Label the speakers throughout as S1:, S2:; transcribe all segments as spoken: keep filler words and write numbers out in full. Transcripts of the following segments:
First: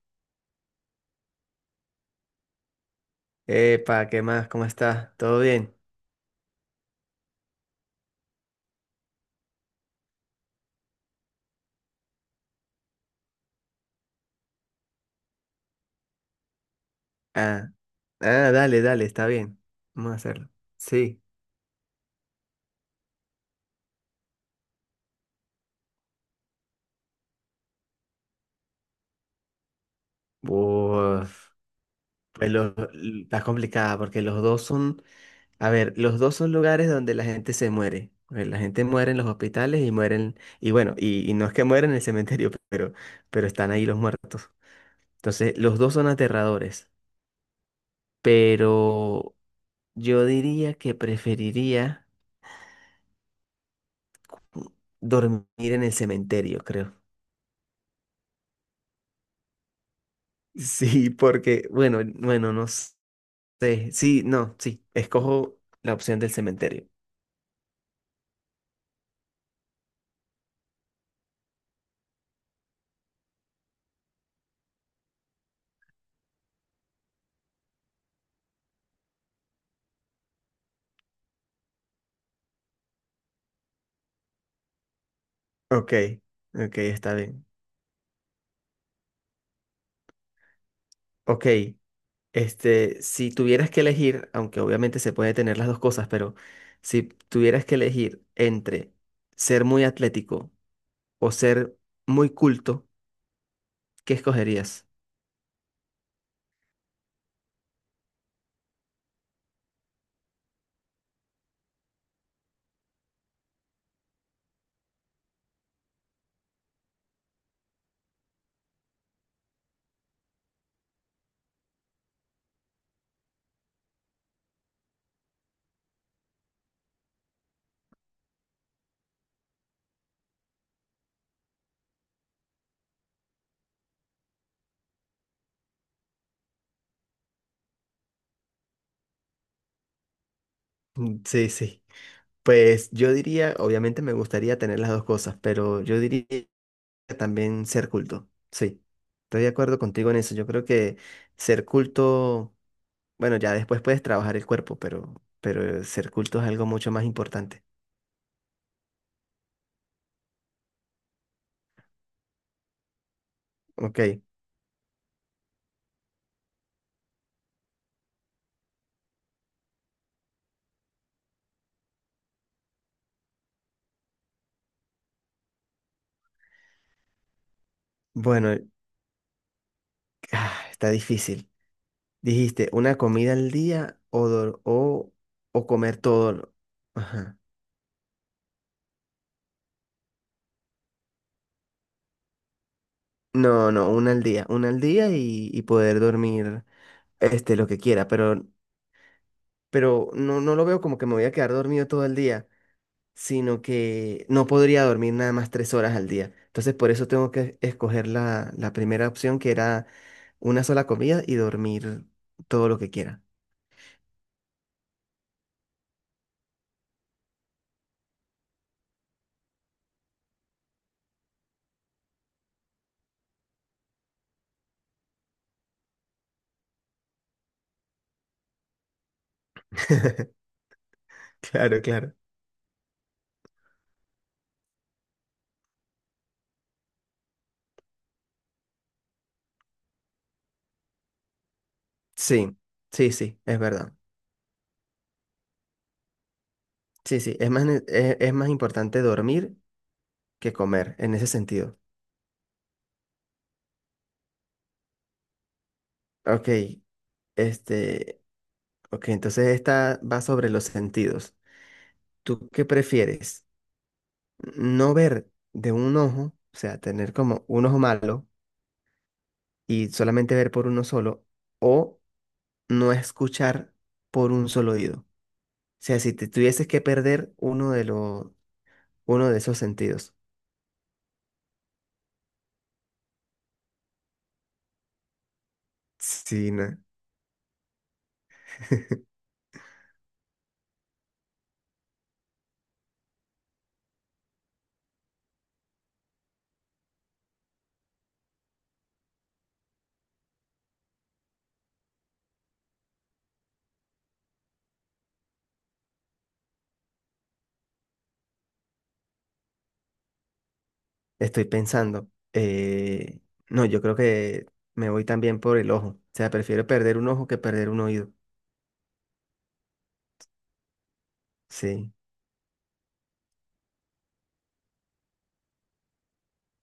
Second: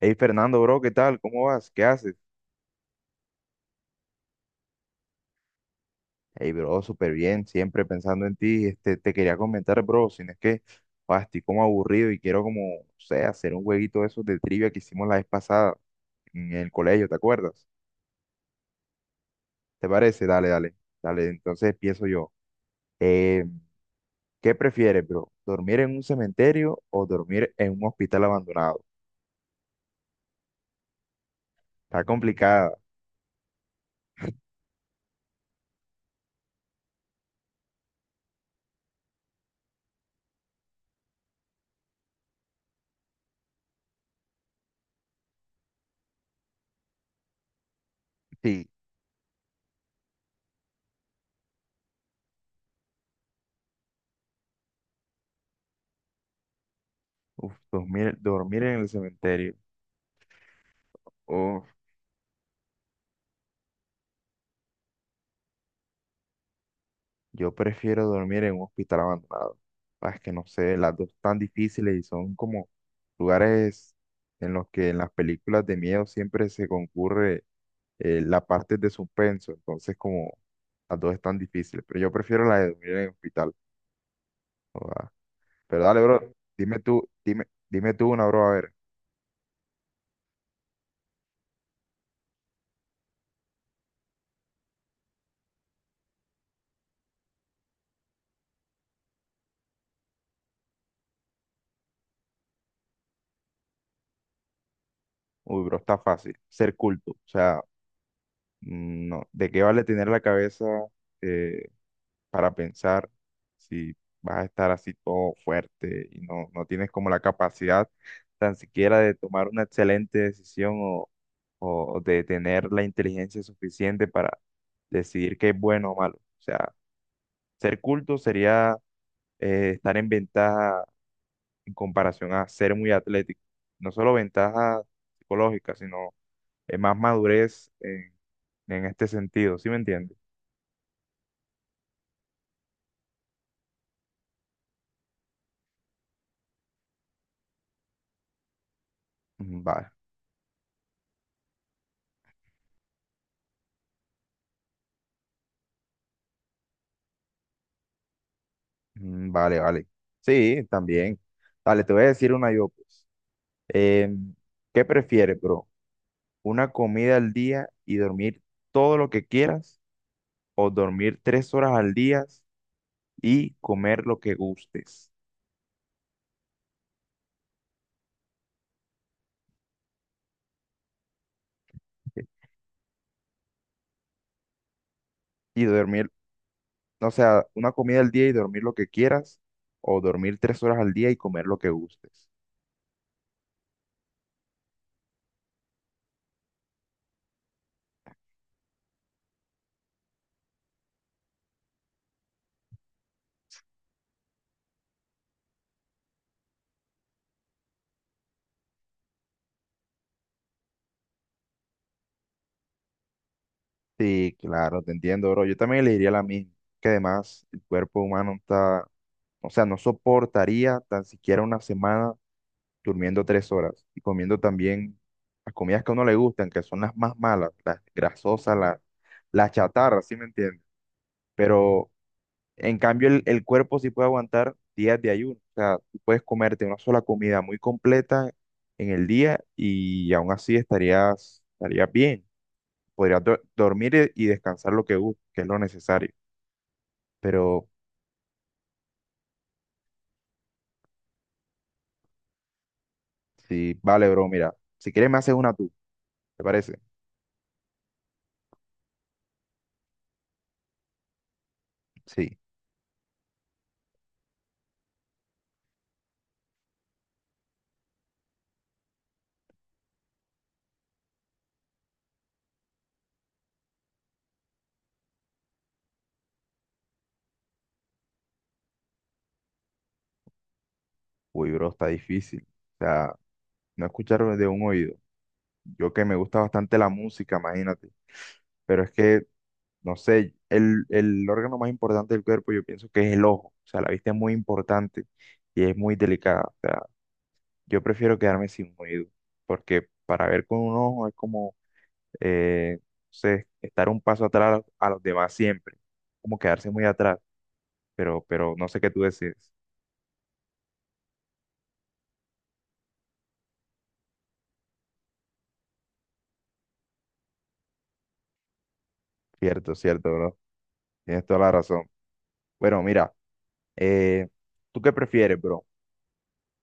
S1: Hey Fernando, bro, ¿qué tal? ¿Cómo vas? ¿Qué haces?
S2: Epa, ¿qué más? ¿Cómo estás? ¿Todo bien?
S1: Hey, bro, súper bien, siempre pensando en ti. Este, te quería comentar, bro, si no es que, ah, estoy como aburrido y quiero como, o sea, hacer un jueguito de esos de trivia que hicimos la vez pasada en el colegio, ¿te acuerdas?
S2: Ah, ah, dale, dale, está bien.
S1: ¿Te
S2: Vamos a
S1: parece? Dale,
S2: hacerlo.
S1: dale,
S2: Sí.
S1: dale. Entonces empiezo yo. Eh, ¿Qué prefieres, bro? ¿Dormir en un cementerio o dormir en un hospital abandonado?
S2: Uf,
S1: Está
S2: pues lo,
S1: complicada.
S2: l- está complicada porque los dos son, a ver, los dos son lugares donde la gente se muere. Eh, La gente muere en los hospitales y mueren, y bueno, y, y no es que mueren en el cementerio, pero, pero están ahí los muertos. Entonces, los dos son aterradores,
S1: Sí.
S2: pero yo diría que preferiría dormir en el cementerio, creo.
S1: Uf, dormir, dormir en el cementerio.
S2: Sí, porque,
S1: Uf.
S2: bueno, bueno, no sé. Sí, no, sí. Escojo la opción del cementerio.
S1: Yo prefiero dormir en un hospital abandonado. Ah, es que no sé, las dos tan difíciles y son como lugares en los que en las películas de miedo siempre se concurre eh, la parte de suspenso. Entonces, como las dos están difíciles. Pero yo prefiero la de dormir en el hospital. Joda. Pero
S2: Ok,
S1: dale, bro,
S2: ok,
S1: dime tú,
S2: está bien.
S1: dime, dime tú una, bro, a ver.
S2: Ok, este, si tuvieras que elegir, aunque obviamente se puede tener las dos cosas, pero si tuvieras que elegir entre ser muy atlético o ser muy culto, ¿qué escogerías?
S1: Uy, bro, está fácil. Ser culto. O sea, mm, no, ¿de qué vale tener la cabeza? eh, para pensar si vas a estar así todo fuerte y no, no tienes como la capacidad tan siquiera de tomar una excelente decisión o, o de tener la inteligencia suficiente para decidir qué es bueno o malo. O sea, ser culto sería eh, estar en ventaja en comparación a ser muy atlético. No solo ventaja psicológica, sino eh, más madurez en, en este sentido, ¿sí me entiendes?
S2: Mm, sí, sí. Pues yo diría, obviamente me gustaría tener las dos cosas, pero yo diría también ser culto. Sí, estoy de
S1: Ujú,
S2: acuerdo
S1: vale.
S2: contigo en eso. Yo creo que ser culto, bueno, ya después puedes trabajar el cuerpo, pero, pero ser culto es algo mucho más importante.
S1: Mm, vale, vale. Sí, también. Dale, te voy a decir una yo, pues.
S2: Ok,
S1: Em, ¿Qué prefieres, bro? ¿Una comida al día y dormir todo lo que quieras? ¿O dormir tres horas al día y comer lo que gustes?
S2: bueno, ah, está difícil. Dijiste, una comida al día o, dor- o,
S1: Y
S2: o comer
S1: dormir,
S2: todo lo-
S1: o
S2: Ajá.
S1: sea, una comida al día y dormir lo que quieras, o dormir tres horas al día y comer lo que gustes.
S2: No, no, una al día, una al día y, y poder dormir este, lo que quiera, pero, pero no, no lo veo como que me voy a quedar dormido todo el día. Sino que no podría dormir nada más tres horas al día. Entonces, por eso tengo que escoger la, la primera opción, que era una sola comida y dormir todo lo que quiera.
S1: Sí, claro, te entiendo, bro. Yo también elegiría la misma, que además el cuerpo humano está, o sea, no soportaría tan siquiera una semana durmiendo tres horas y comiendo también las comidas que a uno le gustan, que son las más malas, las grasosas, las, las chatarras, ¿sí me entiendes?
S2: Claro,
S1: Pero
S2: claro.
S1: en cambio el, el cuerpo sí puede aguantar días de ayuno, o sea, tú puedes comerte una sola comida muy completa en el día y aún así estarías, estarías bien,
S2: Sí, sí,
S1: podrías do-
S2: sí, es verdad.
S1: dormir e- y descansar lo que gustes, que es lo necesario,
S2: Sí, sí, es más,
S1: pero
S2: ne- es, es más importante dormir que comer en ese sentido.
S1: sí, vale, bro, mira, si quieres me haces una tú, ¿te
S2: Ok,
S1: parece?
S2: este, ok, entonces esta va sobre los sentidos.
S1: Sí,
S2: ¿Tú qué prefieres? ¿No ver de un ojo, o sea, tener como un ojo malo? ¿Y solamente ver por uno solo o no escuchar por un solo oído? O sea, si te tuvieses que perder uno de los uno de esos sentidos.
S1: uy, bro, está difícil. O sea, no escuchar de un oído. Yo que me gusta
S2: Sí, no,
S1: bastante la música, imagínate, pero es que, no sé, el, el órgano más importante del cuerpo yo pienso que es el ojo, o sea, la vista es muy importante y es muy delicada, o sea, yo prefiero quedarme sin oído, porque para ver con un ojo es como, eh, no sé, estar un paso atrás a los demás siempre, como quedarse muy atrás, pero, pero no sé qué tú decides.
S2: estoy pensando. Eh, no, yo creo que me voy también por el ojo. O sea, prefiero perder un ojo que perder un oído.
S1: Cierto, cierto, bro, tienes toda la razón.
S2: Sí.
S1: Bueno, mira, eh, ¿tú qué prefieres, bro?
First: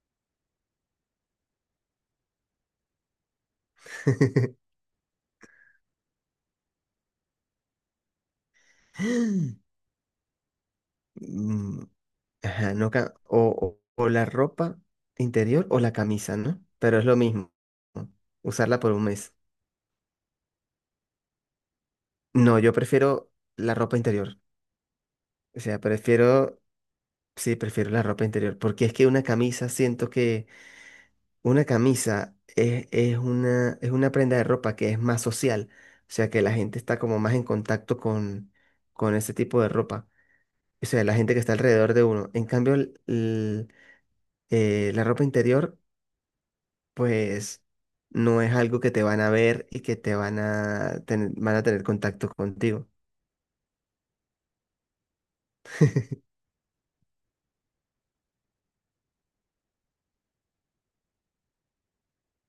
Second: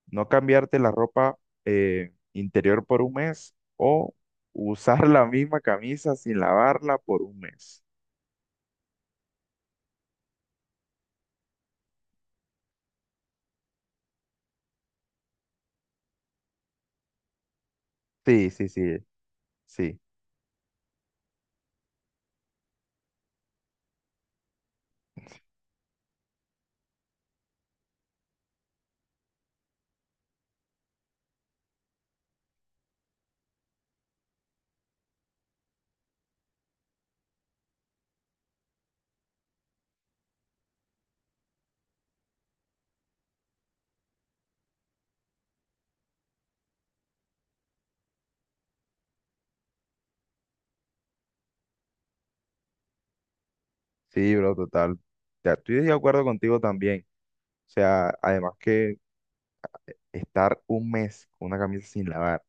S1: No cambiarte la ropa eh, interior por un mes o usar la misma camisa sin lavarla por un mes.
S2: Mm, ajá, no, ca- o, o o la ropa interior o la camisa, ¿no? Pero es lo mismo, ¿no?
S1: Sí, sí,
S2: Usarla por
S1: sí,
S2: un mes.
S1: sí,
S2: No, yo prefiero la ropa interior. O sea, prefiero, sí, prefiero la ropa interior, porque es que una camisa, siento que una camisa es, es una, es una prenda de ropa que es más social. O sea, que la gente está como más en contacto con, con ese tipo de ropa. O sea, la gente que está alrededor de uno. En cambio, el- el, eh, la ropa interior, pues, no es algo que te van a ver y que te van a tener, van a tener contacto contigo.
S1: sí, bro, total. Ya, estoy de acuerdo contigo también. O sea, además que estar un mes con una camisa sin lavar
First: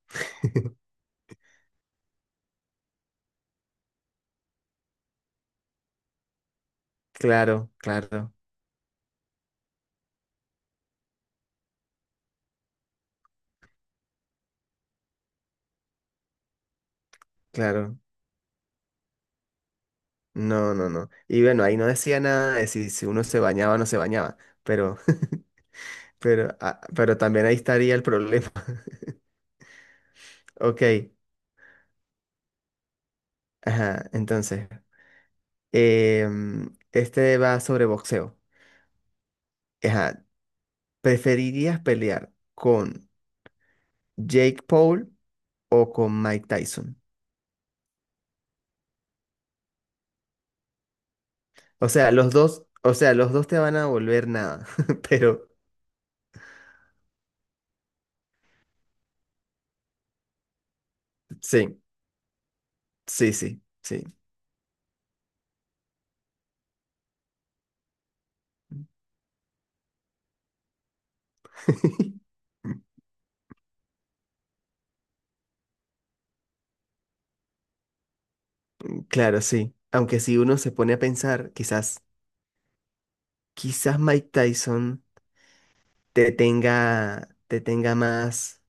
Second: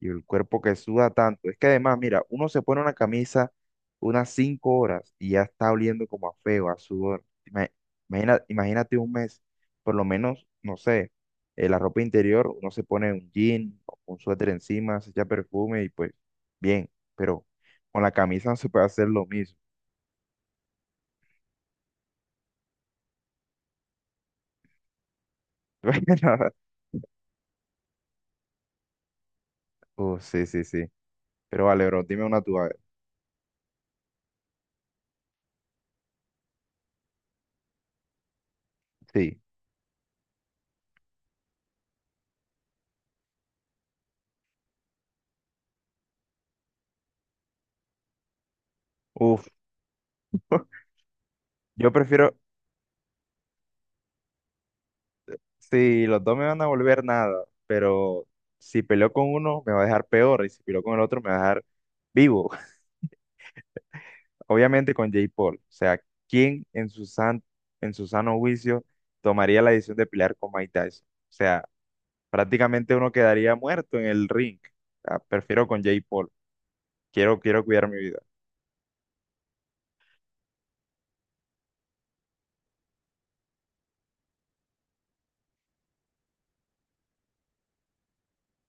S1: y el cuerpo que suda tanto. Es que además, mira, uno se pone una camisa unas cinco horas y ya está oliendo como a feo, a sudor.
S2: Claro,
S1: Ima-
S2: claro,
S1: imagina- imagínate un mes, por lo menos, no sé, eh, la ropa interior, uno se pone un jean, o un suéter encima, se echa perfume y pues bien, pero
S2: claro.
S1: con la camisa no se puede hacer lo mismo.
S2: No, no, no. Y bueno, ahí no decía nada de si, si uno se bañaba o no se bañaba, pero, pero, ah, pero también ahí estaría el problema.
S1: Uh, sí, sí,
S2: Ok,
S1: sí. Pero vale, bro, dime una tú, a ver.
S2: ajá, entonces, em, este va sobre boxeo.
S1: Sí.
S2: Ajá, ¿preferirías pelear con Jake Paul o con Mike Tyson?
S1: Uf,
S2: O
S1: yo
S2: sea, los
S1: prefiero.
S2: dos, o sea, los dos te van a volver nada, pero
S1: Sí, los dos me van a volver nada, pero si peleo con uno me va a dejar peor y si peleo con el otro me va a dejar
S2: sí,
S1: vivo.
S2: sí, sí, sí.
S1: Obviamente con Jake Paul. O sea, ¿quién en su san- en su sano juicio tomaría la decisión de pelear con Mike Tyson? O sea, prácticamente uno quedaría muerto en el ring. O sea, prefiero con Jake Paul. Quiero, quiero cuidar mi vida.
S2: Claro, sí. Aunque si uno se pone a pensar, quizás quizás Mike Tyson te tenga, te tenga más,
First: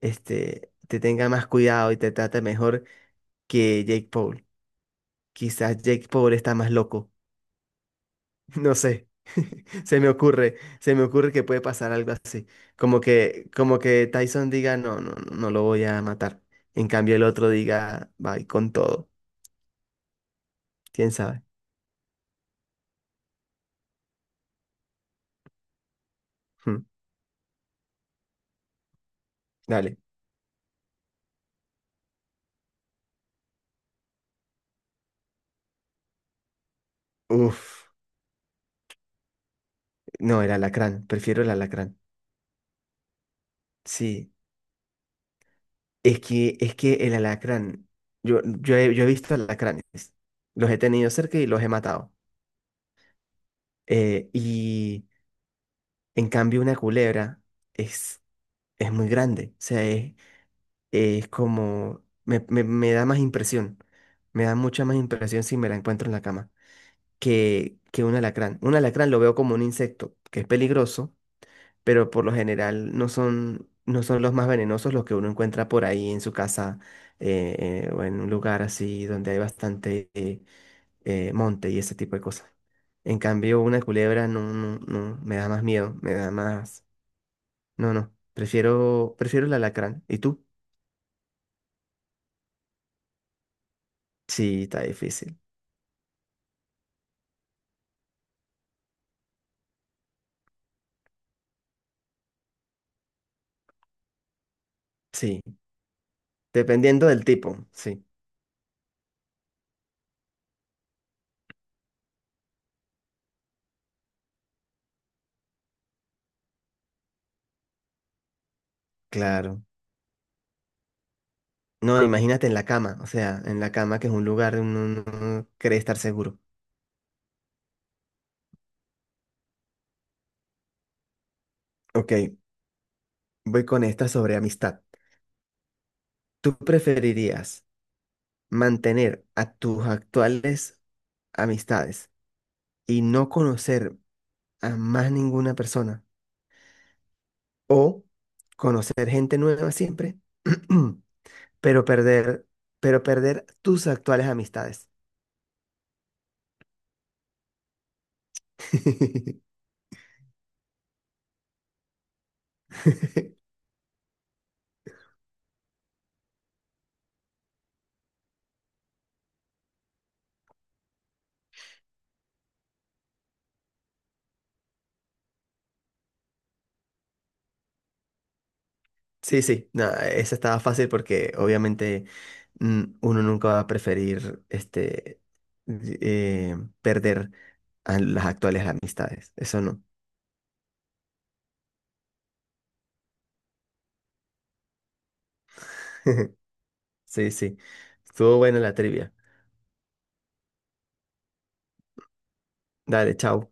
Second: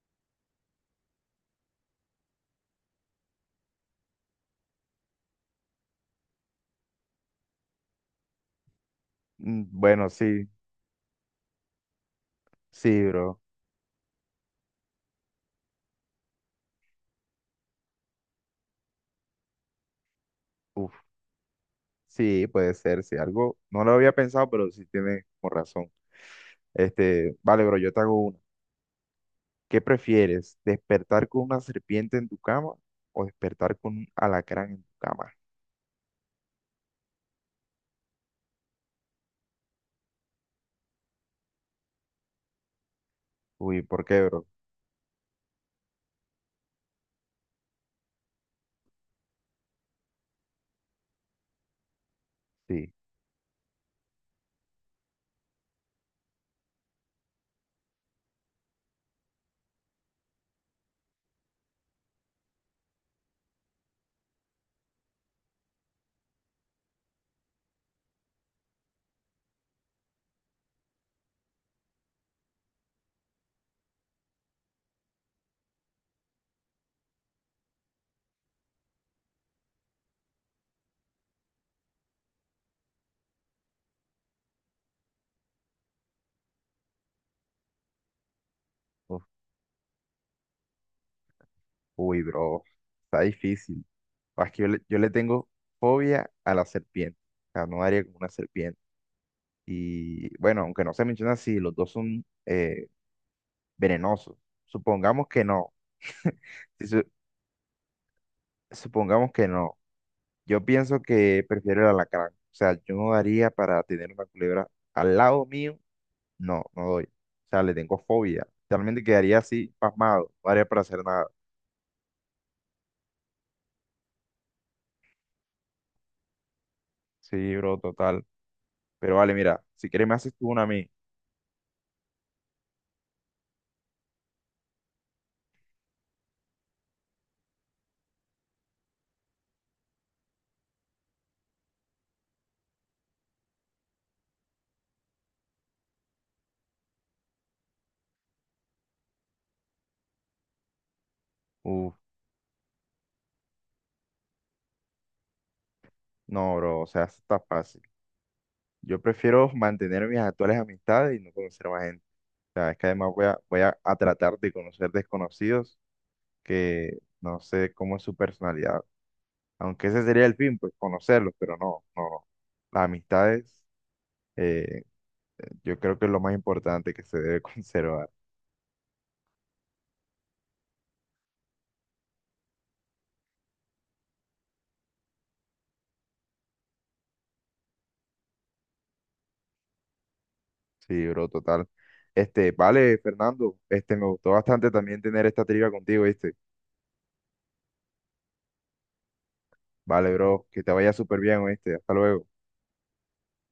S2: este, te tenga más cuidado y te trate mejor que Jake Paul. Quizás Jake Paul está más loco. No sé,
S1: Mm,
S2: se me
S1: bueno, sí,
S2: ocurre, se me ocurre que puede pasar algo así. Como
S1: sí, bro.
S2: que, como que Tyson diga, no, no, no no lo voy a matar. En cambio el otro diga, bye, con todo.
S1: Uf,
S2: ¿Quién sabe?
S1: sí, puede ser, sí. Algo no lo había pensado, pero sí tiene como razón.
S2: Hmm,
S1: Este, vale, bro, yo te hago una. ¿Qué
S2: dale.
S1: prefieres? ¿Despertar con una serpiente en tu cama o despertar con un alacrán en tu cama?
S2: Uf, no, el alacrán, prefiero el alacrán.
S1: Uy, ¿por qué,
S2: Sí.
S1: bro?
S2: Es que, es que el alacrán, yo, yo he, yo he visto alacranes, los he tenido cerca y los he matado.
S1: Sí.
S2: Eh, y en cambio una culebra es, es muy grande, o sea, es, es como, me, me- me da más impresión, me da mucha más impresión si me la encuentro en la cama que, que un alacrán. Un alacrán lo veo como un insecto que es peligroso pero por lo general no son, no son los más venenosos los que uno encuentra por ahí en su casa eh, eh, o en un lugar así donde hay bastante eh, eh, monte y ese tipo de cosas. En cambio, una culebra no, no, no, me da más miedo, me da más... No, no, prefiero,
S1: Uf,
S2: prefiero el alacrán. ¿Y tú?
S1: uy, bro. Está difícil. Ah, es
S2: Sí,
S1: que yo le,
S2: está
S1: yo le
S2: difícil.
S1: tengo fobia a la serpiente. O sea, no daría con una serpiente. Y bueno, aunque no se menciona si los dos son eh, venenosos. Supongamos
S2: Sí,
S1: que no. Si su-
S2: dependiendo del tipo, sí,
S1: Supongamos que no. Yo pienso que prefiero el alacrán. O sea, yo no daría para tener una culebra al lado mío. No, no doy. O sea, le tengo fobia. Realmente quedaría
S2: claro.
S1: así, pasmado. No haría para hacer nada.
S2: No, imagínate en la cama, o sea, en la cama que es un lugar donde uno no cree estar seguro.
S1: Sí, bro, total. Pero vale, mira, si quieres me haces tú una a mí.
S2: Ok, voy con esta sobre amistad. ¿Tú preferirías mantener a tus actuales amistades y no conocer a más ninguna persona o conocer gente nueva siempre, pero
S1: Uf,
S2: perder, pero perder tus actuales amistades?
S1: no, bro, o sea, eso está fácil. Yo prefiero mantener mis actuales amistades y no conocer más gente. O sea, es que además voy a, voy a, a tratar de conocer desconocidos que no sé cómo es su personalidad. Aunque ese sería el fin, pues conocerlos, pero no, no, no. Las amistades, eh, yo creo que es lo más importante que se debe conservar.
S2: Sí, sí, no, esa estaba fácil porque obviamente mm, uno nunca va a preferir este eh, perder a las actuales amistades, eso no.
S1: Sí, bro, total. Este, vale, Fernando, este, me gustó bastante también tener esta trivia contigo, ¿viste?
S2: Sí, sí. Estuvo buena la trivia.
S1: Vale, bro, que te vaya súper bien, ¿viste? Hasta luego.
S2: Dale, chao.